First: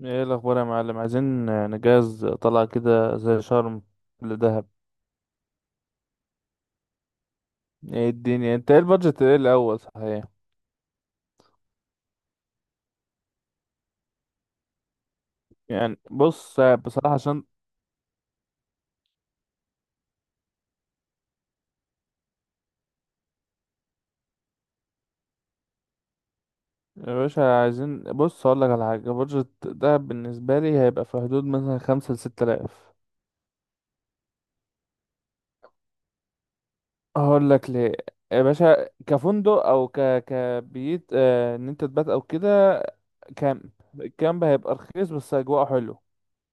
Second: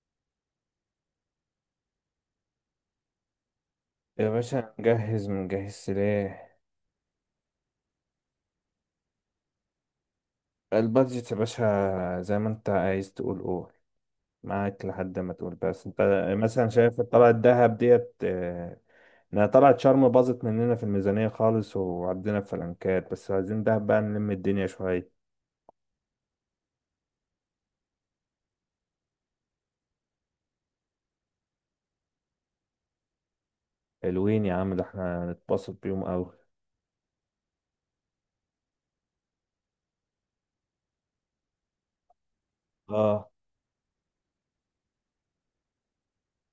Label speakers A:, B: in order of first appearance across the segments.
A: ايه الاخبار يا معلم؟ عايزين نجهز طلعة كده زي شرم
B: يا
A: لدهب.
B: باشا نجهز منجهز سلاح.
A: ايه الدنيا؟ انت ايه البادجت ايه الاول صحيح؟
B: البادجت يا باشا زي ما انت عايز تقول قول، معاك لحد ما تقول. بس
A: يعني
B: انت
A: بص
B: مثلا شايف
A: بصراحة
B: طلعة
A: عشان،
B: الدهب ديت، انها طلعت شرم باظت مننا في الميزانية خالص وعدينا في فلنكات، بس عايزين دهب بقى نلم الدنيا شوية.
A: يا باشا عايزين، بص اقول لك على حاجة، بادجت دهب بالنسبة لي هيبقى في حدود مثلا 5 ل 6 آلاف.
B: حلوين يا عم، ده احنا هنتبسط بيهم اوي.
A: هقول لك ليه. يا باشا كفندق او كبيت، ان انت تبات او كده.
B: اه.
A: كامب. الكامب هيبقى رخيص بس اجواء حلو.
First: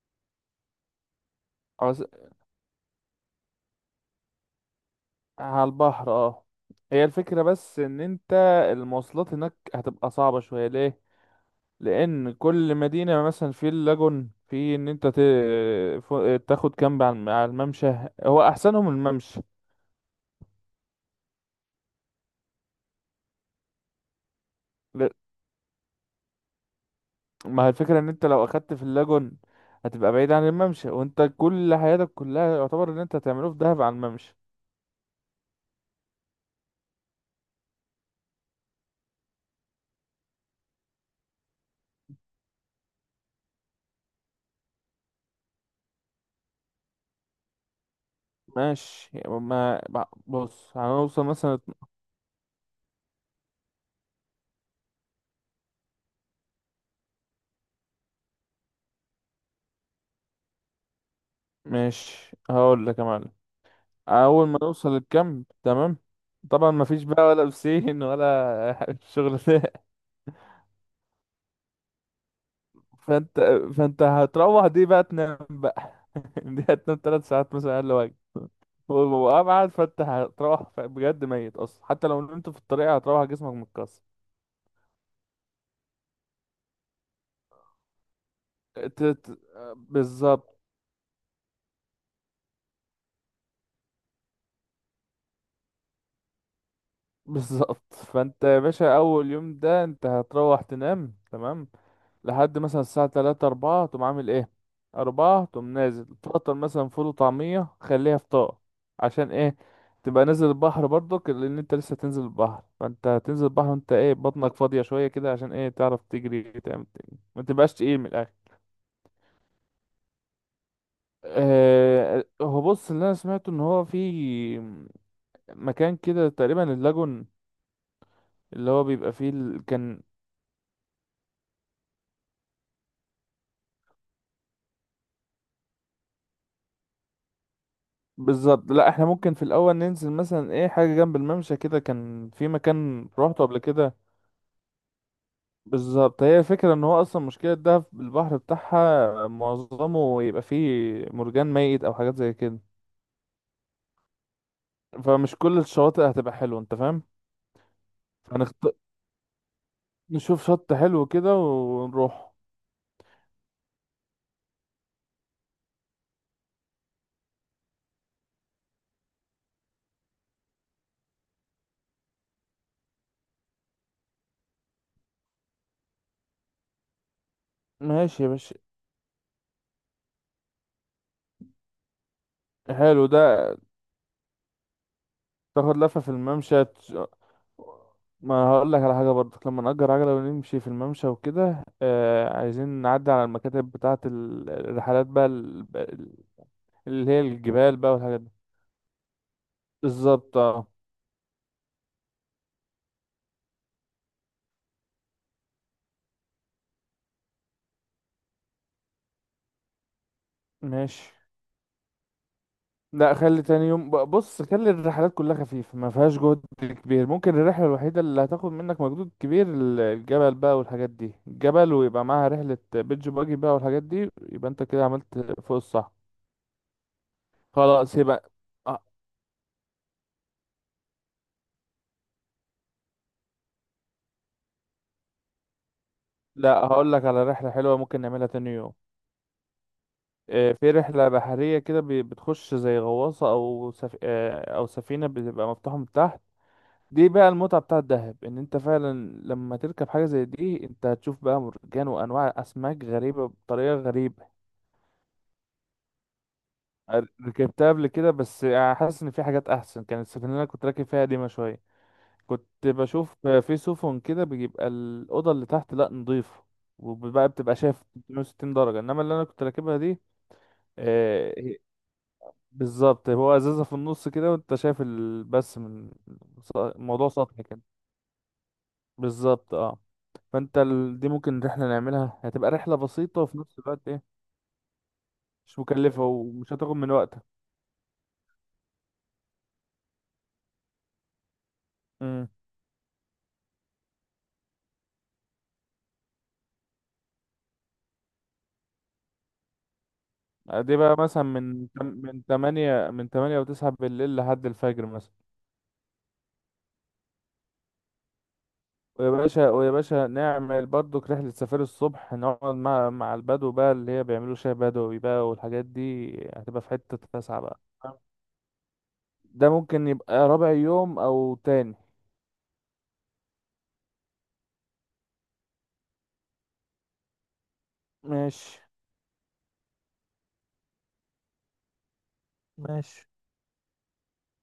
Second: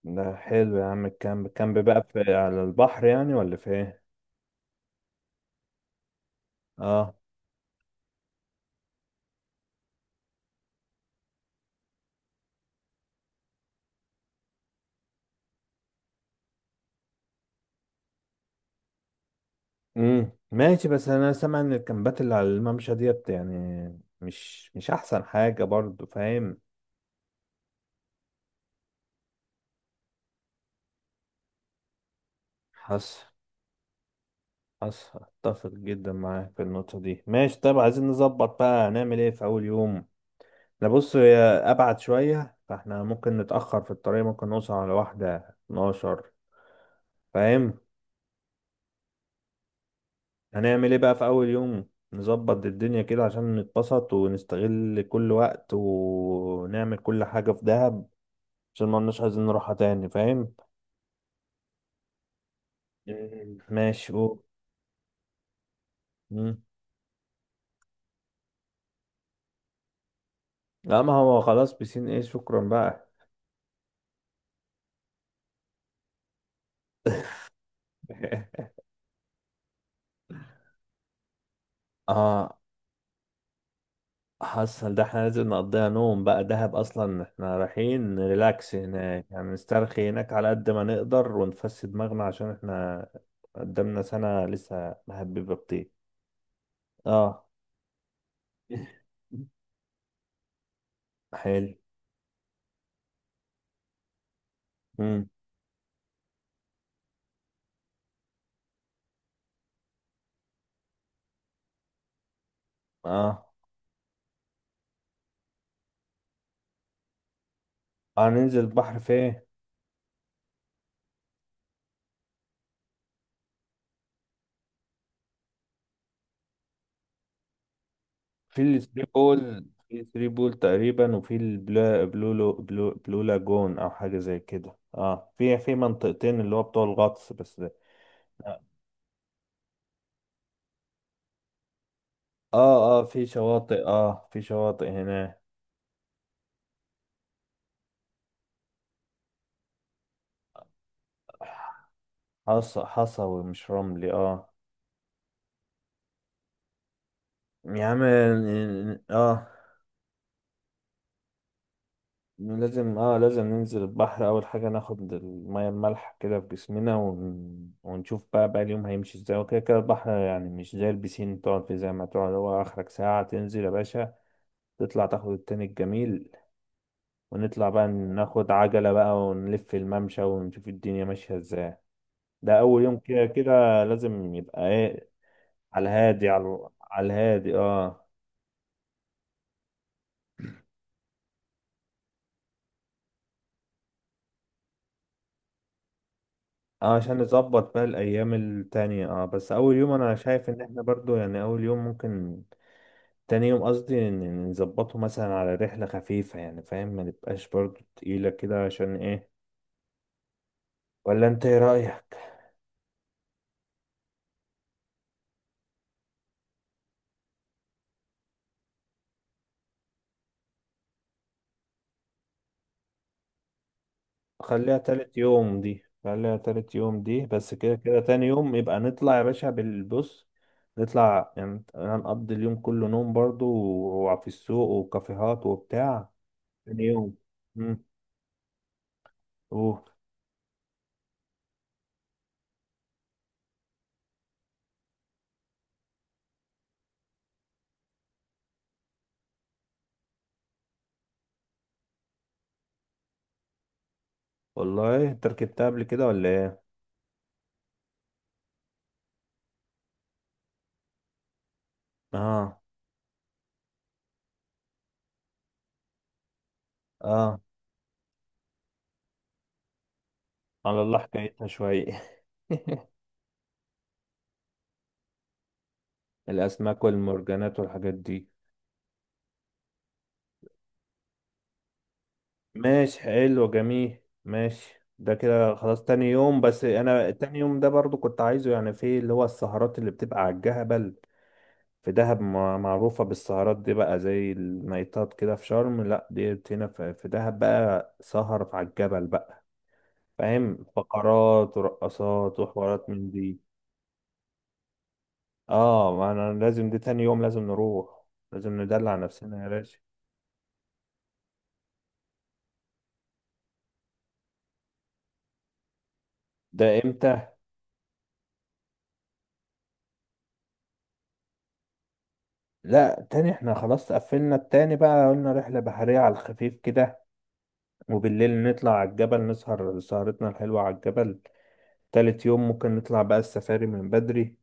B: ده حلو يا عم. الكامب الكامب بقى في على البحر يعني ولا في ايه؟
A: على البحر، اه. هي
B: اه.
A: الفكرة بس ان انت المواصلات هناك هتبقى صعبة شوية. ليه؟ لان كل مدينة مثلا في اللاجون، في ان انت تاخد كامب على على الممشى. هو احسنهم الممشى.
B: ماشي، بس انا سامع ان الكامبات اللي على الممشى ديت يعني مش
A: ل-
B: احسن حاجة برضو، فاهم.
A: ما هي الفكرة ان انت لو اخدت في اللاجون هتبقى بعيد عن الممشى، وانت كل حياتك كلها يعتبر ان انت
B: حصل،
A: هتعمله في دهب على الممشى.
B: حصل، اتفق جدا معاك في النقطة دي. ماشي طيب، عايزين نظبط بقى، هنعمل ايه في اول يوم؟ انا بص، هي ابعد شوية، فاحنا ممكن نتأخر في الطريق، ممكن نوصل على واحدة 12، فاهم.
A: ماشي، بص،
B: هنعمل ايه بقى في
A: هنوصل
B: اول
A: مثلا.
B: يوم؟ نظبط الدنيا كده عشان نتبسط ونستغل كل وقت ونعمل كل حاجة في دهب، عشان ما لناش عايزين نروحها تاني، فاهم.
A: ماشي، هقول لك يا معلم.
B: مم. ماشي، قول.
A: اول ما نوصل الكامب تمام،
B: مم.
A: طبعا ما فيش بقى ولا بسين ولا الشغل ده.
B: لا، ما هو خلاص، بسين ايه، شكرا بقى.
A: فانت فانت هتروح دي بقى تنام بقى. دي هتنام 3 ساعات مثلا اقل واجب. وابعد فانت هتروح، بجد ميت اصلا، حتى لو نمت
B: اه،
A: في الطريق هتروح جسمك متكسر.
B: حصل، ده احنا لازم نقضيها نوم بقى. دهب اصلا احنا رايحين ريلاكس
A: ت-
B: هناك
A: ت-
B: يعني، نسترخي هناك على
A: بالظبط.
B: قد ما نقدر ونفسد دماغنا، عشان احنا قدامنا سنة لسه مهببة بطيء. اه.
A: بالظبط، فانت يا باشا اول يوم ده انت هتروح تنام تمام
B: حلو.
A: لحد مثلا الساعة تلاتة أربعة، تقوم عامل ايه؟
B: مم.
A: أربعة تقوم نازل تفطر مثلا فول وطعمية، خليها فطار. عشان ايه؟ تبقى نازل البحر برضك، لأن انت لسه تنزل البحر، فانت هتنزل
B: اه،
A: البحر وانت ايه بطنك فاضية شوية كده، عشان ايه؟ تعرف تجري تعمل تاني، ما تبقاش تقيل من الآخر.
B: هننزل البحر فين؟
A: هو بص، اللي انا سمعته ان هو في مكان كده تقريبا اللاجون،
B: في
A: اللي هو
B: الثري
A: بيبقى فيه
B: بول، في
A: كان
B: الثري بول تقريبا، وفي البلا بلو لو بلو, بلو لاجون او حاجه زي كده، اه، في منطقتين اللي هو بتوع الغطس بس ده.
A: بالظبط. لا احنا ممكن في الاول ننزل مثلا ايه حاجه جنب الممشى كده، كان في
B: اه، اه،
A: مكان
B: في
A: روحته قبل
B: شواطئ،
A: كده
B: اه في شواطئ هنا.
A: بالظبط. هي الفكرة ان هو اصلا مشكلة ده البحر بتاعها معظمه يبقى فيه مرجان ميت او حاجات زي كده،
B: حصى، حصوي مش رملي، اه.
A: فمش كل الشواطئ هتبقى حلوة، انت فاهم.
B: يا عم،
A: فنخت...
B: اه
A: نشوف شط حلو كده ونروح.
B: لازم، اه لازم ننزل البحر اول حاجه، ناخد الميه المالحه كده في جسمنا، ونشوف بقى بقى اليوم هيمشي ازاي. وكده كده البحر يعني مش زي البسين تقعد فيه زي ما تقعد، هو اخرك ساعه تنزل يا باشا، تطلع تاخد التاني الجميل. ونطلع بقى
A: ماشي يا
B: ناخد
A: باشا.
B: عجلة بقى ونلف الممشى ونشوف الدنيا ماشية ازاي. ده أول يوم،
A: حلو ده.
B: كده كده لازم يبقى ايه.
A: تاخد لفة في الممشى
B: على الهادي، اه.
A: ما هقول لك على حاجة برضك، لما نأجر عجلة ونمشي في الممشى وكده، عايزين نعدي على المكاتب بتاعة الرحلات بقى،
B: اه
A: اللي
B: عشان
A: هي
B: نظبط
A: الجبال
B: بقى
A: بقى والحاجات دي.
B: الأيام التانية، اه. بس أول يوم أنا
A: بالظبط،
B: شايف إن
A: اه.
B: احنا برضو يعني أول يوم ممكن. تاني يوم قصدي إن نظبطه مثلا على رحلة خفيفة يعني، فاهم، ما نبقاش برضو تقيلة كده، عشان ايه.
A: ماشي.
B: ولا انت ايه رأيك؟
A: لا، خلي تاني يوم بص، خلي الرحلات كلها خفيفة ما فيهاش جهد كبير. ممكن الرحلة الوحيدة اللي هتاخد منك مجهود كبير الجبل بقى والحاجات دي، الجبل ويبقى معاها رحلة بيتش باجي بقى والحاجات دي، يبقى انت
B: خليها
A: كده عملت
B: تالت
A: فوق
B: يوم دي،
A: الصح.
B: خليها تالت يوم دي. بس كده
A: خلاص
B: كده تاني
A: يبقى.
B: يوم يبقى
A: أه،
B: نطلع يا باشا بالبص. نطلع يعني هنقضي اليوم كله نوم برضو، وفي السوق وكافيهات وبتاع.
A: لا،
B: تاني
A: هقول لك
B: يوم.
A: على رحلة حلوة
B: مم.
A: ممكن نعملها تاني يوم.
B: اوه.
A: في رحلة بحرية كده، بتخش زي غواصة أو سف... آه، أو سفينة بتبقى مفتوحة من تحت. دي بقى المتعة بتاعة الدهب، ان انت فعلا لما تركب حاجة زي دي انت هتشوف بقى مرجان وانواع اسماك غريبة بطريقة غريبة.
B: والله انت ركبتها قبل كده ولا ايه؟
A: ركبتها قبل كده، بس حاسس ان في حاجات احسن. كانت السفينة اللي انا كنت راكب فيها قديمة شوية. كنت
B: اه،
A: بشوف في سفن كده بيبقى الأوضة اللي تحت لا نضيفة، وبقى
B: اه.
A: بتبقى شايف 360 درجة، انما اللي انا كنت راكبها دي
B: على الله
A: آه،
B: حكايتها
A: هي-
B: شوية.
A: بالظبط، هو ازازة في النص كده وانت شايف بس من
B: الاسماك
A: الموضوع سطحي
B: والمرجانات
A: كده.
B: والحاجات دي.
A: بالظبط، اه. فانت دي ممكن رحلة نعملها، هتبقى رحلة
B: ماشي،
A: بسيطة وفي
B: حلو،
A: نفس الوقت
B: جميل،
A: ايه،
B: ماشي. ده كده
A: مش
B: خلاص
A: مكلفة
B: تاني يوم،
A: ومش
B: بس
A: هتاخد من
B: انا
A: وقتك.
B: تاني يوم ده برضو كنت عايزه يعني في اللي هو السهرات اللي بتبقى على الجبل. في دهب
A: امم.
B: معروفة بالسهرات دي بقى، زي النايتات كده في شرم، لا دي هنا في دهب بقى، سهر على الجبل بقى، فاهم،
A: دي بقى مثلا
B: فقرات
A: من
B: ورقصات وحوارات
A: من
B: من دي.
A: 8 و9 بالليل لحد الفجر مثلا.
B: اه، ما انا لازم دي تاني يوم لازم نروح، لازم ندلع نفسنا يا
A: ويا
B: باشا.
A: باشا نعمل برضك رحلة سفاري الصبح، نقعد مع البدو بقى، اللي هي بيعملوا شاي بدوي بقى والحاجات دي. هتبقى في
B: ده
A: حتة
B: امتى؟
A: 9 بقى. ده ممكن يبقى رابع يوم أو تاني.
B: لا تاني احنا خلاص قفلنا، التاني بقى قلنا رحلة بحرية على الخفيف كده، وبالليل
A: ماشي
B: نطلع على الجبل نسهر سهرتنا الحلوة على الجبل. تالت يوم ممكن نطلع
A: ماشي.
B: بقى السفاري من بدري،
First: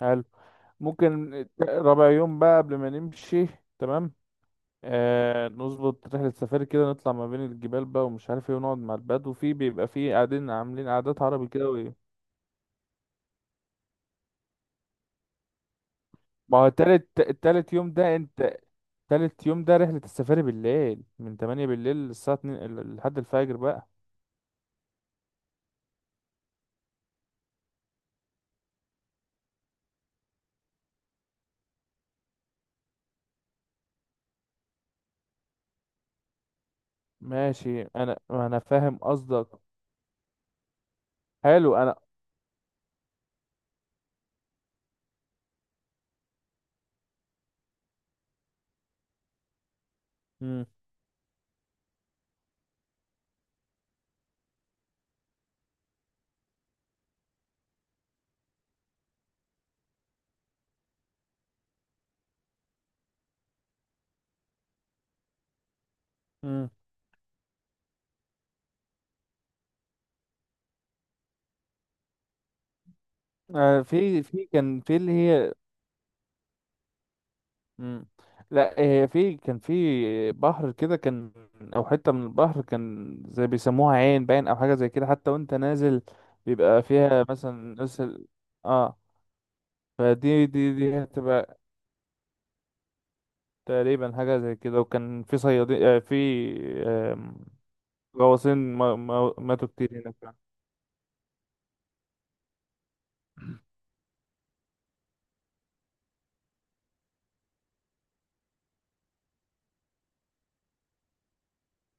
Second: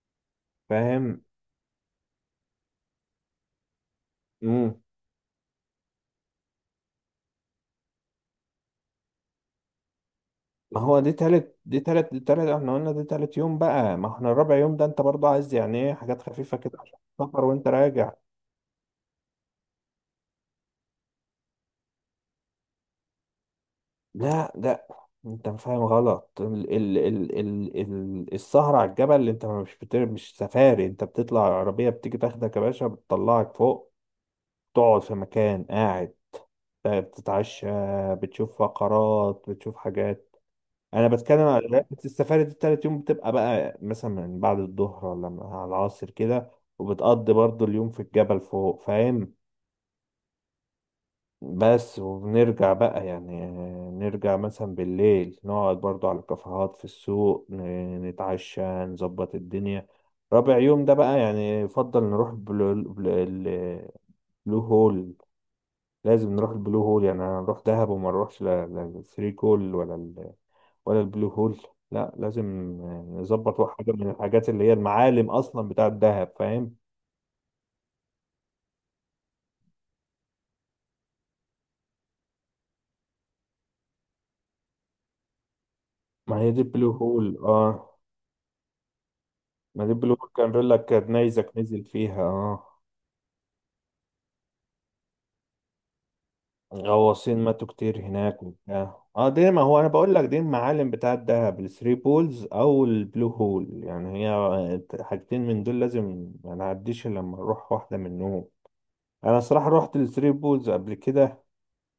A: حلو.
B: فاهم.
A: ممكن رابع يوم بقى قبل ما نمشي. تمام.
B: مم.
A: آه، نظبط رحلة سفاري كده، نطلع ما بين الجبال بقى ومش عارف ايه، ونقعد مع البدو، وفي بيبقى في قاعدين
B: ما
A: عاملين
B: هو دي
A: قعدات عربي
B: تالت،
A: كده
B: دي
A: وايه.
B: تالت، دي تالت، احنا قلنا دي تالت يوم بقى. ما احنا الرابع يوم ده انت برضه عايز يعني ايه حاجات خفيفة
A: ما هو
B: كده عشان تسافر وانت
A: تالت يوم
B: راجع.
A: ده انت، تالت يوم ده رحلة السفاري بالليل من 8 بالليل للساعة 2 لحد الفجر بقى.
B: لا، لا، انت فاهم غلط. ال ال ال ال ال السهرة على الجبل اللي انت مش سفاري، انت بتطلع العربية بتيجي تاخدك يا باشا بتطلعك فوق، تقعد في مكان قاعد، بتتعشى،
A: ماشي، انا
B: بتشوف
A: انا فاهم
B: فقرات،
A: قصدك.
B: بتشوف حاجات. انا بتكلم على
A: حلو
B: رحلة
A: انا.
B: السفاري دي، التالت يوم بتبقى بقى مثلا من بعد الظهر ولا من على العصر كده، وبتقضي برضو اليوم في الجبل فوق، فاهم.
A: مم.
B: بس وبنرجع بقى يعني، نرجع مثلا بالليل نقعد برضو على الكافيهات في السوق، نتعشى، نظبط الدنيا. رابع يوم ده بقى يعني يفضل نروح بلو هول. لازم نروح
A: مم.
B: البلو هول يعني. انا نروح دهب وما نروحش لا لا الثري كول ولا ولا البلو هول؟ لا، لازم نظبط
A: آه،
B: حاجة من
A: في
B: الحاجات اللي هي
A: كان في اللي
B: المعالم
A: هي
B: اصلا بتاعة دهب، فاهم.
A: مم. لا. آه، في كان في بحر كده كان، او حته من البحر كان زي بيسموها عين باين او حاجه زي كده. حتى وانت نازل
B: ما هي دي
A: بيبقى
B: البلو
A: فيها
B: هول،
A: مثلا
B: اه.
A: نزل. اه.
B: ما دي البلو هول
A: فدي
B: كان بيقول
A: دي
B: لك
A: دي
B: كانت نيزك
A: هتبقى
B: نزل فيها، اه،
A: تقريبا حاجه زي كده، وكان في صيادين، آه في
B: غواصين
A: آم،
B: ماتوا كتير هناك
A: غواصين
B: وبتاع، اه. دي ما
A: ماتوا
B: هو انا
A: كتير
B: بقول
A: هناك.
B: لك دي المعالم بتاعة دهب، الثري بولز او البلو هول يعني، هي حاجتين من دول لازم ما نعديش إلا لما نروح واحدة منهم. انا صراحة رحت الثري بولز قبل كده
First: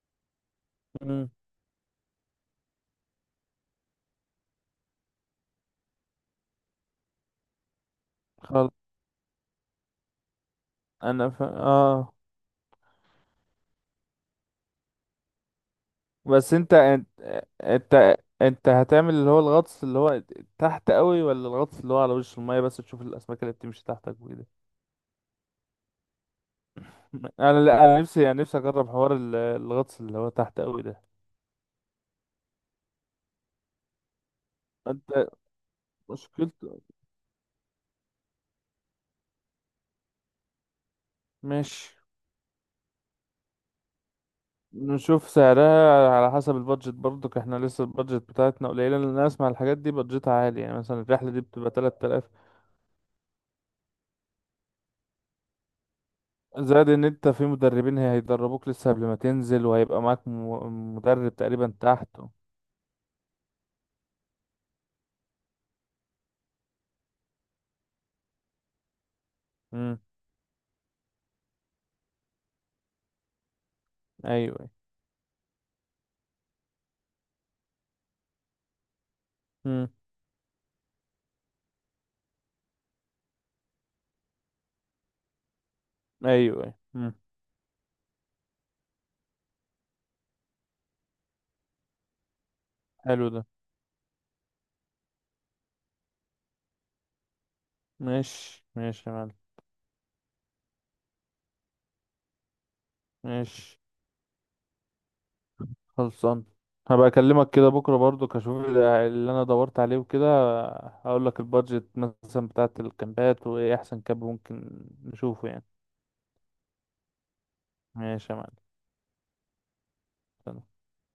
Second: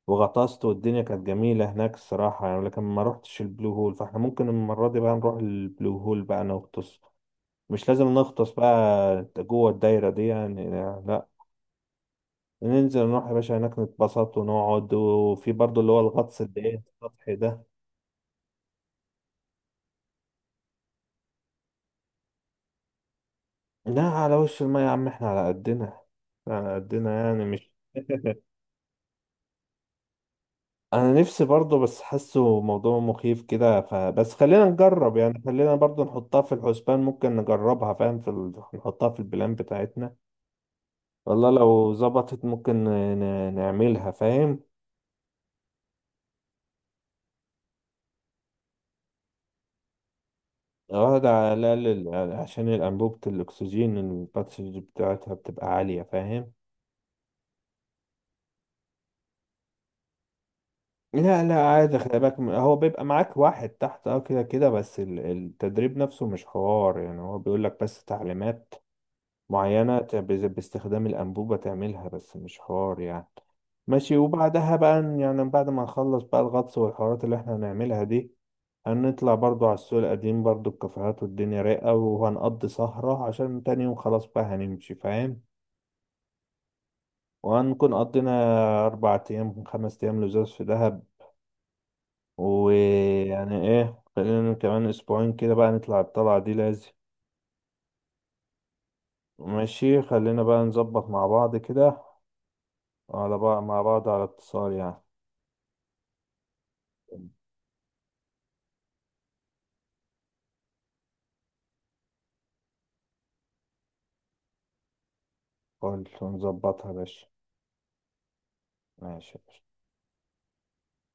B: وغطست والدنيا كانت
A: مم.
B: جميلة هناك الصراحة يعني، لكن ما روحتش البلو هول، فاحنا ممكن المرة دي بقى نروح البلو هول بقى نغطس. مش لازم نغطس
A: خلاص.
B: بقى جوه الدايرة دي يعني، لا،
A: انا ف... اه
B: ننزل نروح يا باشا هناك نتبسط ونقعد، وفي برضو اللي هو الغطس
A: بس
B: اللي
A: انت،
B: ايه السطحي ده.
A: انت هتعمل اللي هو الغطس اللي هو تحت قوي، ولا الغطس اللي هو على وش المية بس تشوف الاسماك اللي بتمشي
B: لا
A: تحتك
B: على
A: وكده.
B: وش المية يا عم، احنا على قدنا، على قدنا يعني
A: انا،
B: مش
A: لا انا نفسي، يعني نفسي اجرب حوار الغطس اللي هو تحت قوي ده.
B: انا نفسي برضو، بس حاسه موضوع مخيف كده، فبس خلينا نجرب
A: انت
B: يعني، خلينا برضو نحطها في
A: مشكلته.
B: الحسبان، ممكن نجربها، فاهم، نحطها في البلان بتاعتنا. والله
A: ماشي،
B: لو ظبطت ممكن نعملها، فاهم.
A: نشوف سعرها على حسب البادجت برضك. احنا لسه البادجت بتاعتنا قليلة، لان انا اسمع الحاجات دي بادجتها عالي، يعني مثلا
B: واحد
A: الرحلة دي
B: على
A: بتبقى
B: الأقل،
A: 3000.
B: ال- عشان الأنبوبة الأكسجين الباتشنج بتاعتها بتبقى عالية، فاهم.
A: زائد ان انت في مدربين هيدربوك لسه قبل ما تنزل، وهيبقى معاك مدرب
B: لا لا
A: تقريبا
B: عادي
A: تحت.
B: خلي بالك، هو بيبقى معاك واحد تحت اه كده كده، بس ال- التدريب نفسه مش حوار يعني، هو بيقولك بس تعليمات معينة
A: امم.
B: باستخدام الأنبوبة تعملها، بس مش حوار يعني. ماشي.
A: ايوه. أيوه.
B: وبعدها بقى يعني بعد ما نخلص بقى الغطس والحوارات اللي احنا هنعملها دي، هنطلع برضو على
A: مم.
B: السوق القديم، برضو الكافيهات والدنيا رايقة، وهنقضي سهرة عشان تاني يوم خلاص بقى هنمشي، فاهم.
A: ايوه، ايوه، مم.
B: وهنكون قضينا 4 أيام، 5 أيام لزاز في دهب.
A: حلو ده.
B: ويعني إيه، خلينا كمان أسبوعين كده بقى نطلع الطلعة دي لازم.
A: ماشي ماشي يا معلم.
B: ماشي، خلينا بقى نظبط مع بعض كده، على بقى
A: ماشي،
B: مع بعض على اتصال يعني.
A: خلصان. هبقى اكلمك كده بكره برضو كشوف اللي انا دورت عليه وكده. هقول لك البادجت مثلا بتاعت الكامبات، وايه احسن كامب ممكن نشوفه يعني.
B: قول ونظبطها يا باشا.
A: ماشي يا معلم.
B: ماشي.
A: سلام.